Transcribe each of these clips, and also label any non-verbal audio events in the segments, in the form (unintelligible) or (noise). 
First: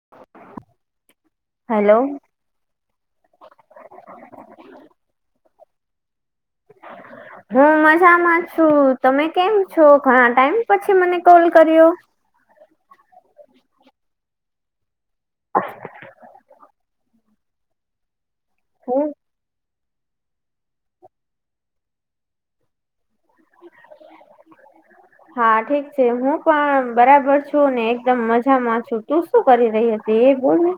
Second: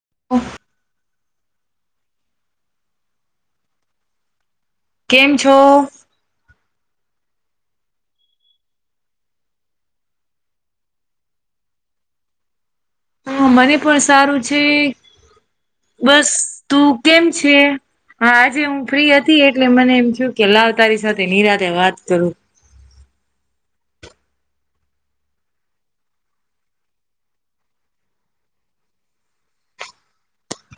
(unintelligible) Hello કેમ છો? (unintelligible) હું મજામાં છું. તમે કેમ છો? ઘણા ટાઈમ પછી મને કોલ કર્યો હા મને પણ સારું છે. બસ તું કેમ છે? હા આજે હું ફ્રી હતી એટલે મને એમ થુ કે લાવ તારી સાથે નિરાતે વાત કરું. (unintelligible) હા ઠીક છે હું પણ બરાબર છું ને એકદમ મજામાં છું તું શું કરી રહી હતી? એ બોલને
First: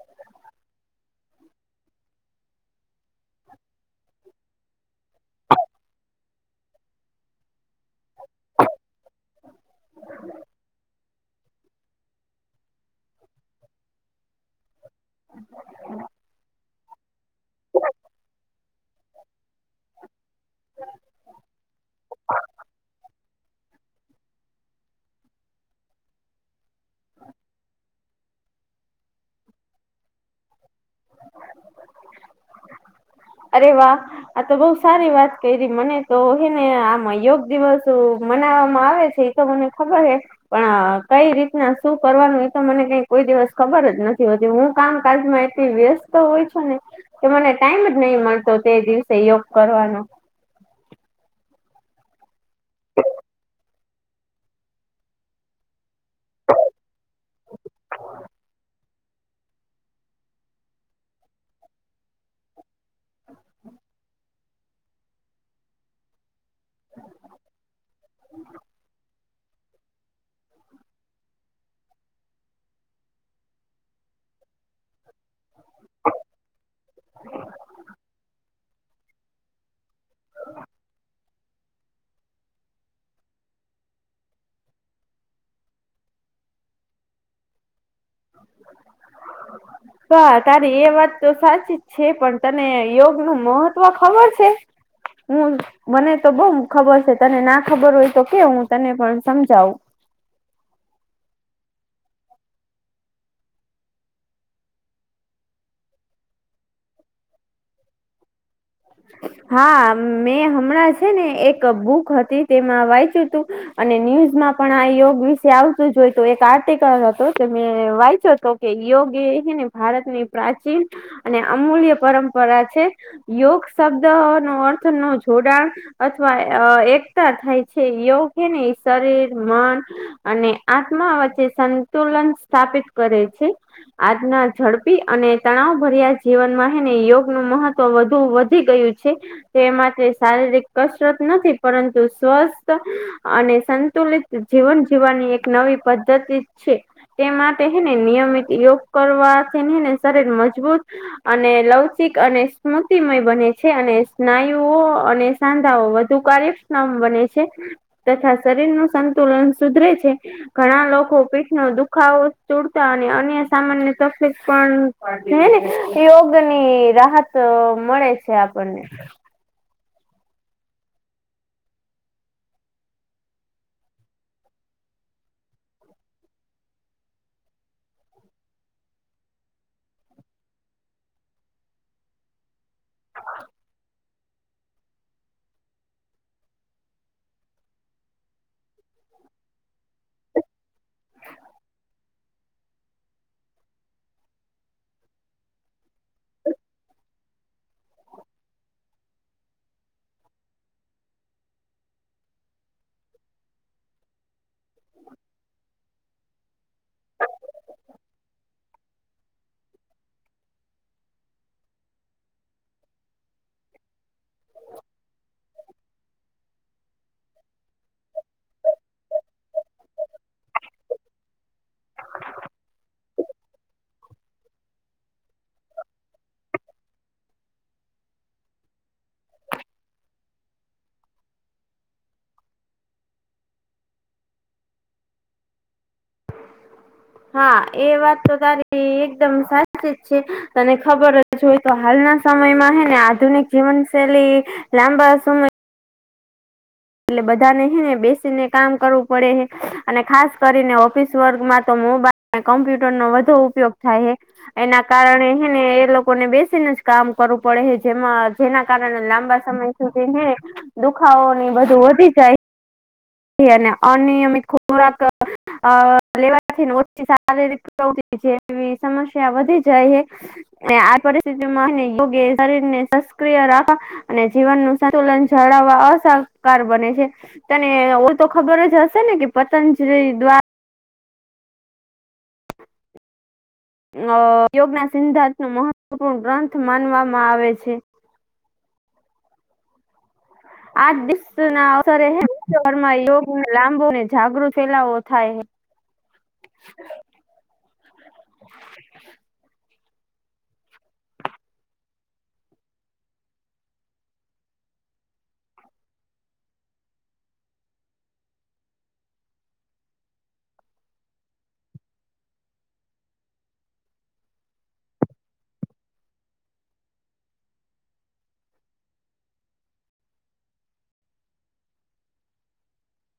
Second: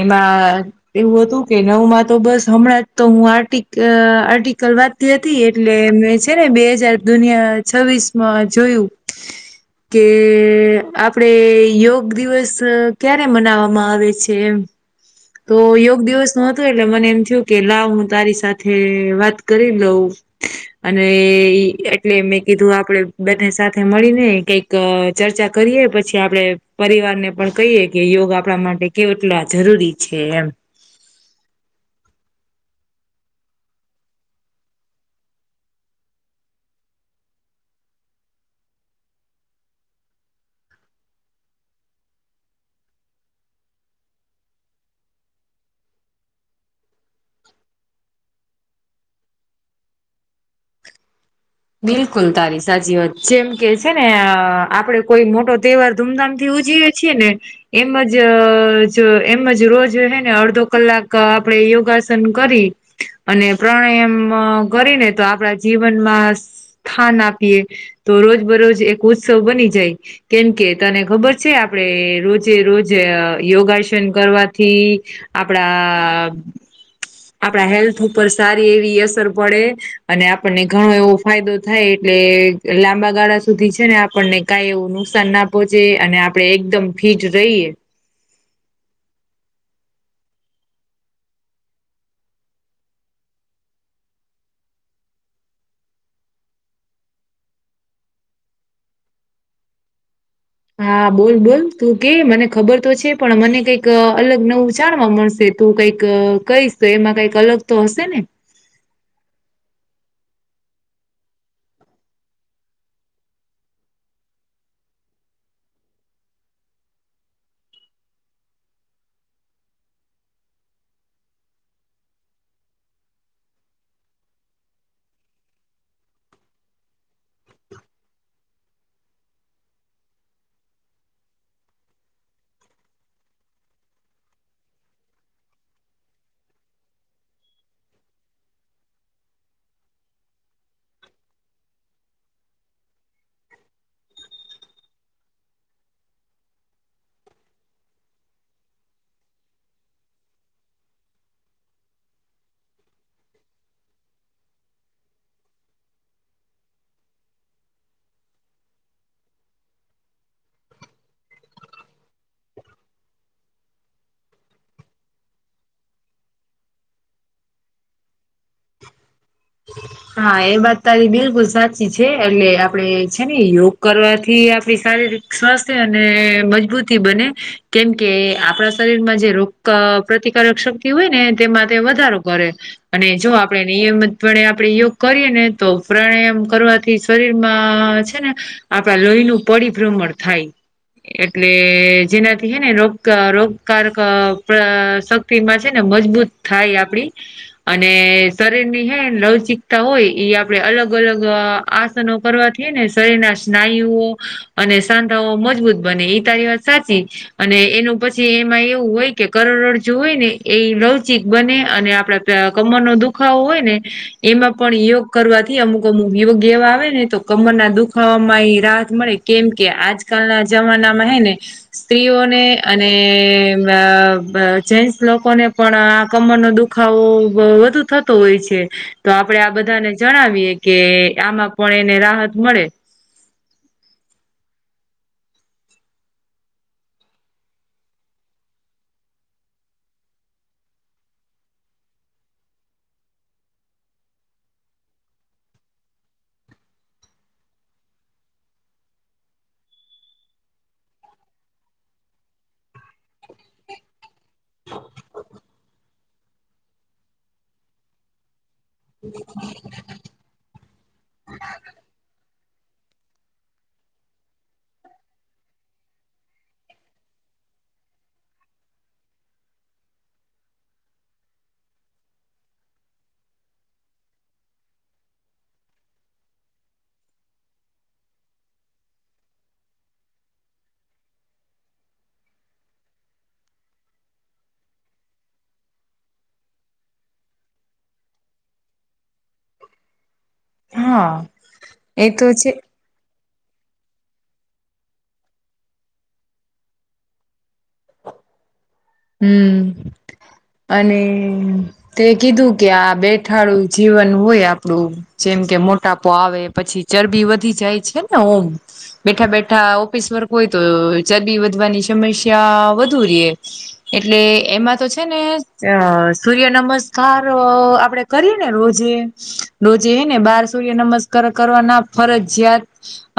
એમાં એવું હતું કે નવમાં તો બસ હમણાં જ તો હું આર્ટ આર્ટિકલ વાત હતી એટલે છે ને બે હજાર દુનિયા છવ્વીસ માં જોયું કે આપ આપણે યોગ દિવસ ક્યારે મનાવામાં આવે છે? એમ તો યોગ દિવસ ન એટલે મને એમ થયું કે લાવ હું તારી સાથે વાત કરી લઉં. અને એટલે મેં કીધું આપડે બને સાથે સાથે મળીને કઈક ચર્ચા કરીએ પછી આપડે પરિવાર ને પણ કહીએ કે યોગ આપણા માટે કે એટલા જરૂરી છે એમ. અરે વાહ! ! આ તો બઉ સારી વાત કરી મને તો હે ને આમાં યોગ દિવસ મનાવામાં આવે છે મને ખબર હે. પણ કઈ રીતના શું કરવાનું એતો મને કઈ કોઈ દિવસ ખબર જ નથી હોતી હું કામકાજમાં વ્યસ્ત હોય છુ ને તો, મને ટાઈમ જ નહીં મળતો તે દિવસે યોગ કરવાનો. બિલકુલ તારી સાચી વાત જેમ કે છે ને આપડે કોઈ મોટો તહેવાર ધૂમધામ થી ઉજવીએ છેએ ને એમજ અ જો એમજ રોજ હે ને અડધો કલાક આપડે યોગાસન કરી અને પ્રાણાયામ કરીને તો આપડા જીવનમાં સ્થાન આપીએ તો રોજ બરોજ એક ઉત્સવ બની જાય. કેમકે તને ખબર છે આપડે રોજે રોજ યોગાસન કરવાથી આપણા આપણા હેલ્થ ઉપર સારી એવી અસર પડે. અને આપણને ઘણો એવો. ફાયદો થાય એટલે લાંબા ગાળા સુધી છે ને આપણને કાઈ એવું નુકસાન ના પોચે અને આપડે એકદમ ફીટ રહીએ. (inaudible) હા તારી એ વાત તો સાચી જ છે પણ, તને યોગ નું મહત્વ ખબર છે? હું મને તો બઉ ખબર છે તને ના ખબર હોય તો કે હું તને પણ સમજાવું. હા બોલ બોલ તું કે મને ખબર તો છે પણ મને કઈક અલગ નવું જાણવા મળશે. તું કઈક કઈશ તો એમાં કઈક અલગ તો હશે ને? હા મેં હમણાં છે ને એક બુક હતી તેમાં વાંચ્યું હતું અને ન્યૂઝમાં પણ આ યોગ વિશે આવતું જોય તો એક આર્ટિકલ હતો તે મે વાંયચો હતો. કે યોગ એ ને ભારતની પ્રાચીન અને અમૂલ્ય પરંપરા છે. યોગ શબ્દ નો અર્થ નો જોડાણ. અથવા એકતા થાય છે યોગ એ ને શરીર, મન અને આત્મા વચ્ચે સંતુલન સ્થાપિત કરે છે. આજના ઝડપી અને તણાવ ભર્યા જીવન માં હને યોગ નું મહત્વ વધુ. વધી ગયું છે. તે માટે શારીરિક કસરત નથી પરંતુ સ્વસ્થ અને સંતુલિત જીવન જીવવાની એક નવી પદ્ધતિ છે. તે માટેને નિયમિત યોગ કરવાથી એને શરીર મજબૂત. અને લવચિક અને સ્મુથ શતિમય બને છે અને સ્નાયુઓ અને સાંધાઓ વધુ કાર્યક્ષણમ બને છે. તથા શરીર નું સંતુલન સુધરે છે. ઘણા લોકો પીઠ નો દુખાવો તૂડતા અને અન્ય સામાન્ય તકલીફ પણ. હને યોગ ની રાહત મળે છે આપણને. હા એ વાત તારી બિલકુલ સાચી છે એટલે આપડે છે ને યોગ કરવાથી આપડી સારી રીતે સ્વસ્થ અને મજબૂતી બને કેમકે આપણા શરીરમાં જે રોગ ક પ્રતિકારક શક્તિ હોય ને તેમાં વધારો કરે અને જો આપણે નિયમિતપણે આપ આપણે યોગ કરીએ ને તો પ્રાણાયામ કરવાથી શરીરમાં છે ને આપણા લોહી નું પરિભ્રમણ થાય. એટલે જેનાથી હે ને રોગ રોગકારક પ્રસબ થી માં છે ને મજબૂત થાય આપડી અને શરીરની હે લવ ચીક તા હોય આપડે અલગ અલગ આસનો કરવાથી ને શરીર ના સ્નાયુઓ. અને સાંધાઓ મજબૂત બને એ તારી વાત સાચી. અને એનું પછી એમાં એવું હોય કે કરોડરજ્જુ હોય ને એ લવચિક બને અને આપડા કમર નો દુખાવો હોય ને. એમાં પણ યોગ કરવાથી અમુક અમુક યોગ એવા આવે ને તો કમરના દુખાવામાં એ રાહત મળે. કેમ કે આજકાલના જમાનામાં હે ને. સ્ત્રીઓને અને જેસ લોકોને પણ આ કમર ન દુખ દ ખાવો વધુ થતો હોય છે. તો આપડણે આ બધાને જણાવીએ કે આમાં પણ એને રાહત મળે હા એ વાત તો તારી એકદમ સાચી જ છે તને ખબર જ હોય તો હાલના સમયમાં હે ને આધુનિક જીવનશૈલી લાંબા સમય એટલે બધાને હે ને બેસીને કામ કરવું પડે હે અને ખાસ કરીને ઓફિસ વર્ગમાં તો મોબાઈલ ને કમ્પ્યુટરનો વધો ઉપયોગ થાય હે. એના કારણે હે ને એ લોકોને બેસીને જ કામ કરવું પડે હે જેમાં જેના કારણે લાંબા સમય સુધી હે ને દુખાવોને ઈ બધું વધી જાય. હે અને અનિયમિત ખોરાક અ લેવાથી ને ઓછી શારીરિક પ્રવૃતિ જેવી સમસ્યા વધી જાય હે. અને આ પરિસ્થિતિમાં હે ને યોગ એ શરીરને સસ્ક્રિય રાખવા. અને જીવનનું સંતુલન જાળવવા અસહકાર બને છે અને અને ઓ તો ખબર જ હશે ને કે પતંજલી દ્વા (inaudible) અ યોગના સિદ્ધાંતનું મહત્વપૂર્ણ ગ્રંથ માનવામાં આવે છે. આ હા દિવસના અવસરે હે ને ઘરમાં યોગને લાંબો ને જાગૃત ફેલાવો થાય હે. હમ અને તે કીધું કે આ બેઠાળું જીવન હોય આપણું જેમ કે મોટાપો આવે, પછી ચરબી વધી જાય છે ને ઓમ. બેઠા બેઠા ઓફિસ વર્ક હોય તો ચરબી વધવાની સમસ્યા વધુ રે. હ એટલે એમાં તો છે ને અ સૂર્ય નમસ્કાર આપણે કરીએ ને રોજે. રોજે હે ને બાર સૂર્ય નમસ્કાર કરવાના ફરજીયાત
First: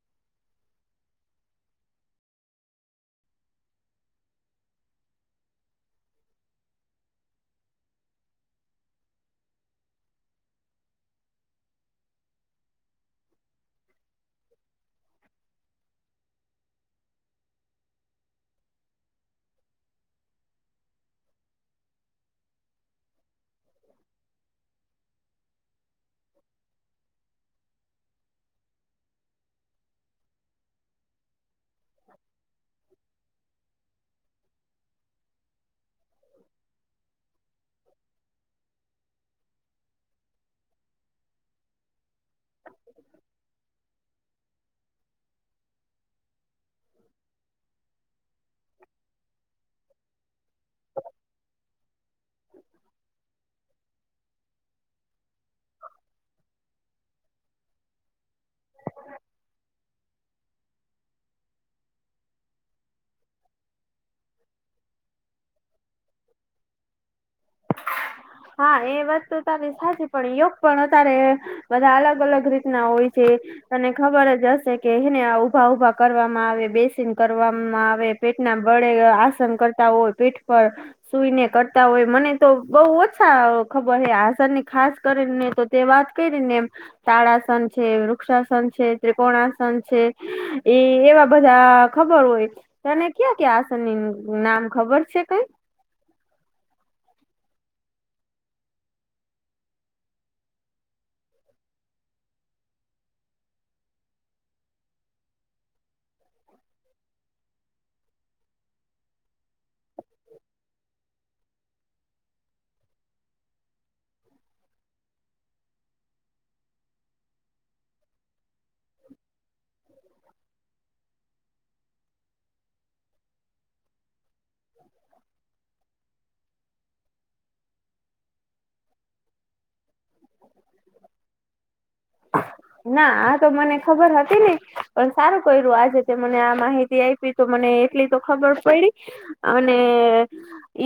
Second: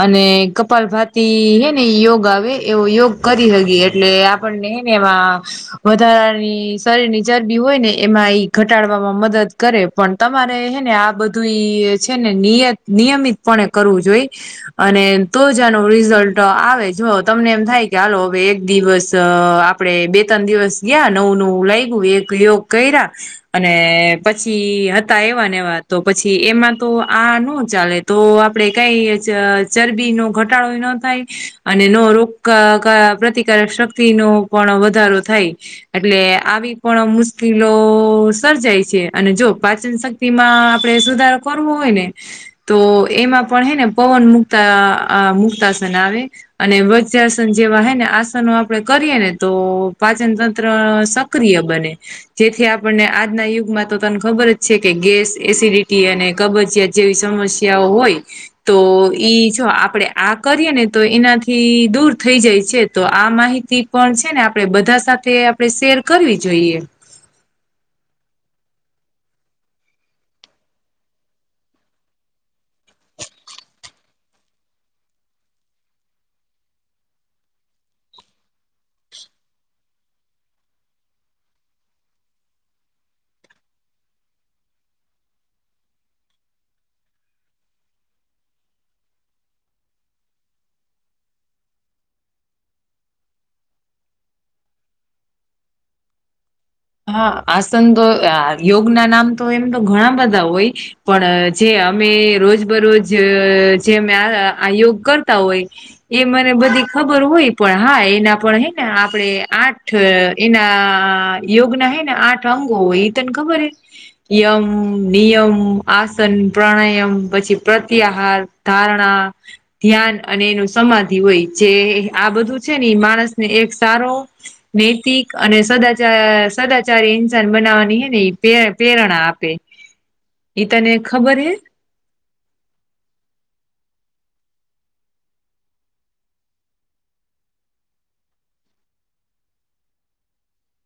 અને કપાલભાતી હે ને યોગ આવે એવો યોગ કરી હગી એટલે આપ તમને હે ને એવા વધારાની શરીરની ચરબી હોય ને એમાં ઈ ઘટાડવામાં મદદ કરે પણ તમારે હે ને આ બધું ઈ છે ને નિયત નિયમિતપણે કરવું જોઈએ. અને તો જ આનું રિઝલ્ટ આવે જો તમને એમ થાય કે હાલો હવે એક દિવસ આ આપડે બે તન દિવસ ગયા, નવું નવું લાગ્યું, એક યોગ કર્યા. અને પછી હતા એવાને એવા તો પછી એમાં તો આ નો ચાલે. તો આપડે કાઈ ચ ચરબીનો ઘટાડો એ ન થાય. અને નો રોક કા પ્રતિકારક શક્તિનો પણ વધારો થાય. એટલે આવી પણ મુશ્કીલો સર્જાય છે અને જો પાચનશક્તિમાં આપણે સુધારો કરવો હોય ને તો એમાં પણ હે ને પવન મુક્તા મુક્તાસન આવે. અને વજ્રાસન જેવા હે ને આસનો આપણે કરીએ ને તો પાચનતંત્ર સક્રિય બને. જેથી આપણને આજના યુગમાં તો તને ખબર જ છે કે ગેસ, એસિડિટી અને કબજીયાત જેવી સમસ્યાઓ હોય તો ઈ જો આપણે આ કરીએ ને તો એનાથી દૂર થઈ જાય છે તો આ માહિતી પણ છે ને આપડે બધા સાથે આપણે શેર કરવી જોઈએ. (inaudible) હા એ વાત તો તારી સાચી પણ યોગ પણ અતારે બધાં અલગ અલગ રીતના હોય છે. તને ખબર જ હશે કે હે ને આ ઉભા ઉભા કરવામાં આવે, બેસીન કરવામાં આવે. પેટના બળે આસન કરતા હોય પેટ પર સુઈને કરતા હોય મને તો બહુ ઓછા ખબર હ આશા ની ખાસ કરીને તો તે વાત કરી ર ને એમ તાળાસન છે, વૃક્ષાસન છે, ત્રિકોણાસન છે. એ એવા બધાં ખબર હોય તને ક્યાં ક્યાં આસનની નામ ખબર છે કઈ? હહ આસન તો આ યોગના નામ તો એમ તો ઘણા બધા હોય. પણ જે અમે રોજ બરોજ જે અમે આ યોગ કરતા હોય ઈ મને બધી ખબર હોય પણ હા એના પણ હે ને આપડે આઠ એના યોગ ના હે ને આઠ અંગો હોય ઈ તને ખબર હે? યમ, નિયમ, આસન, પ્રાણાયામ, પછી પ્રત્યાહાર ધારણા ધ્યાન અને એનું સમાધિ હોય જે આ બધું છે ને માણસને એક સારો નૈતિક અને સદાચ સદાચારી ઇન્સાન બનાવવાની હે ને એ પ્રેરણા આપે. તને ખબર હ? (inaudible) ના આ તો મને ખબર હતી નહ. પણ સારું કર્યું આજે તે મને આ માહિતી આપ. તો મને એટલી તો ખબર પડી અને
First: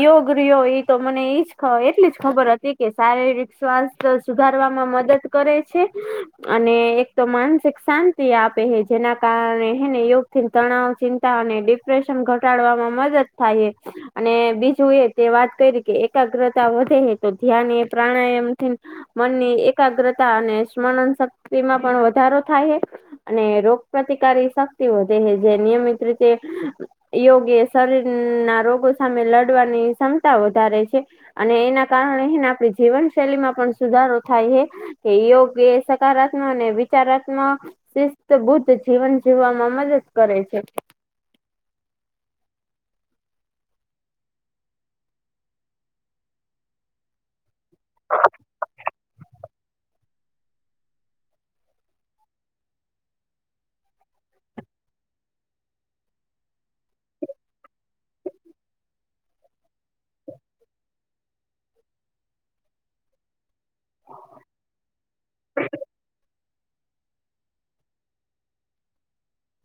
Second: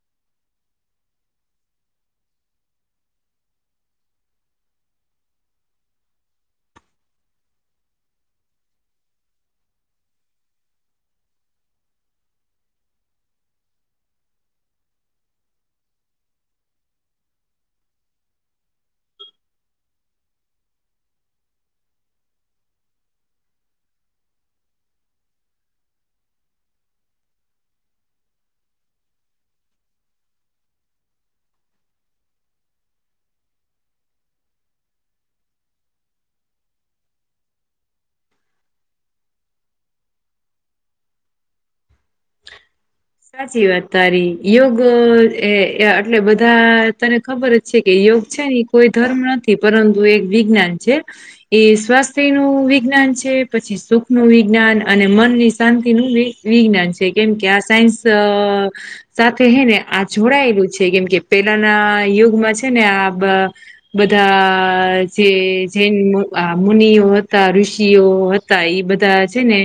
યોગ રહયો એ તો મને એઈજ એટલી જ ખબર હતી કે શારીરિક શ્વાસ તો સુધારવામાં મદદ કરે છે. (inaudible) અને એક તો માનસિક શાંતિ આપે હ જેના કારણે હને યોગથી તણાવ, ચિંતા અને પ્રેશન ઘટાડવામાં મદદ થાય. અને બીજું એ તે વાત કરી કે એકાગ્રતા વધે તો ધ્યાન એ પ્રાણાયામથી મનની એકાગ્રતા અને સ્મરણ શક્તિમાં પણ વધારો થાય. અને રોગ પ્રતિકારક શક્તિ વધે છે જે નિયમિત રીતે યોગ એ શરીર ના રોગો સામે લડવાની ક્ષમતા વધારે છે. અને એના કારણે એને આપડી જીવન શૈલી માં પણ સુધારો થાય છે કે યોગ સકારાત્મક અને વિચારાત્મક શિસ્ત બુદ્ધ જીવન જીવવામાં મદદ કરે છે. સાચી વાત તારી યોગ એ એટલે બધા તને ખબર છે કે યોગ છે ને એ કોઈ ધર્મ નથી પરંતુ એક વિજ્ઞાન છે. એ સ્વાસ્થ્ય નું વિજ્ઞાન છે પછી સુખ નું વિજ્ઞાન અને મનની શાંતિનું વિજ્ઞાન છે કેમ કે આ સાયન્સ સાથે હ ને આ જોડાયેલું છે કેમ કે પેલાના યુગમાં છે ને આ બધા જેૈન મુનિઓ હતા, ઋષિઓ એ બધા છે ને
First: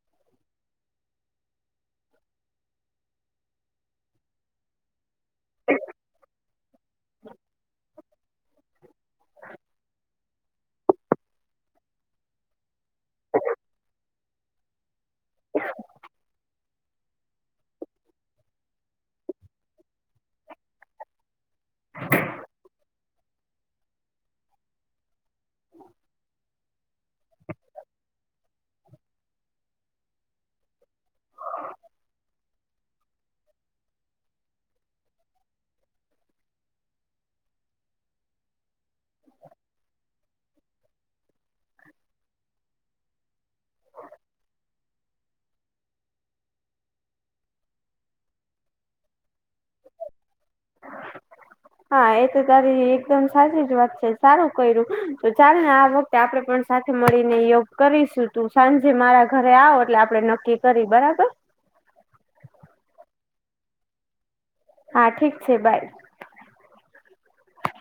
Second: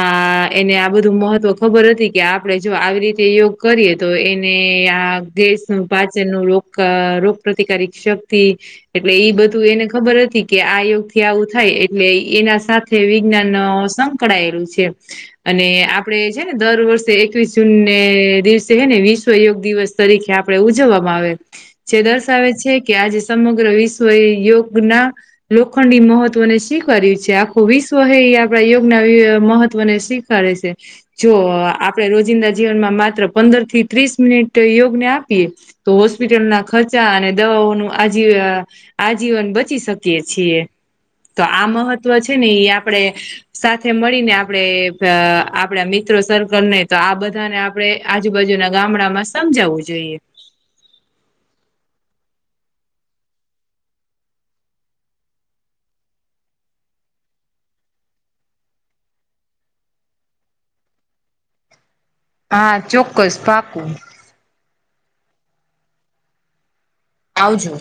આ એને આ બધું મહત્વ ખબર હતી કે આપણે જો આવી રીતે યોગ કરીએ તો એને આ દેશનું પાચન નું રોગ રોગ પ્ર્રતિકારિક શક્તિ એટલે ઈ બધું એને ખબર હતી. કે આ યોગ થી આવું થાય એટલે એના સાથે વિજ્ઞાન સંકળાયેલું છે. અને આપડે છે ને દર વર્ષે એક એકવીસ જૂન ને દિવસે હે ને વિશ્વ યોગ દિવસ તરીકે આપડે ઉજવવામાં આવે. જે દર્શાવે છે કે આજે સમગ્ર વિશ્વ યોગના લોખંડી મહત્વને સ્વીકાર્યું છે આખું વિશ્વ હ એ આપણા યોગના મહત્વને સ્ કરે છે જો આપ આપણે રોજિંદા જીવનમાં માત્ર પંદર થી ત્રીસ મિનિટ યોગને આપીએ તો હોસ્પિટલ ના ખર્ચા અને દવાઓનું આજી આજીવન બચી શકીએ છીએ તો આ મહત્વ છે ને એ આપણેે સાથે મળીને આપણેે આપડા મિત્રો સર્કલ ને તો આ બધાને આપણે આજુબાજુના ગામડામાં સમજાવવું જોઈએ. હા એ તો તારી એકદમ સાચી જ વાત છે સારું કર્યું તો ચાલ ને આ વખત તે આપડે પણ સાથે મળીને યોગ કરીશું તું સાંજે મારા ઘરે આવ એટલે આપડણે નક્કી કરી બરાબર. હા ચોક્કસ પાકું. હા ઠીક છે બાય. આવજો.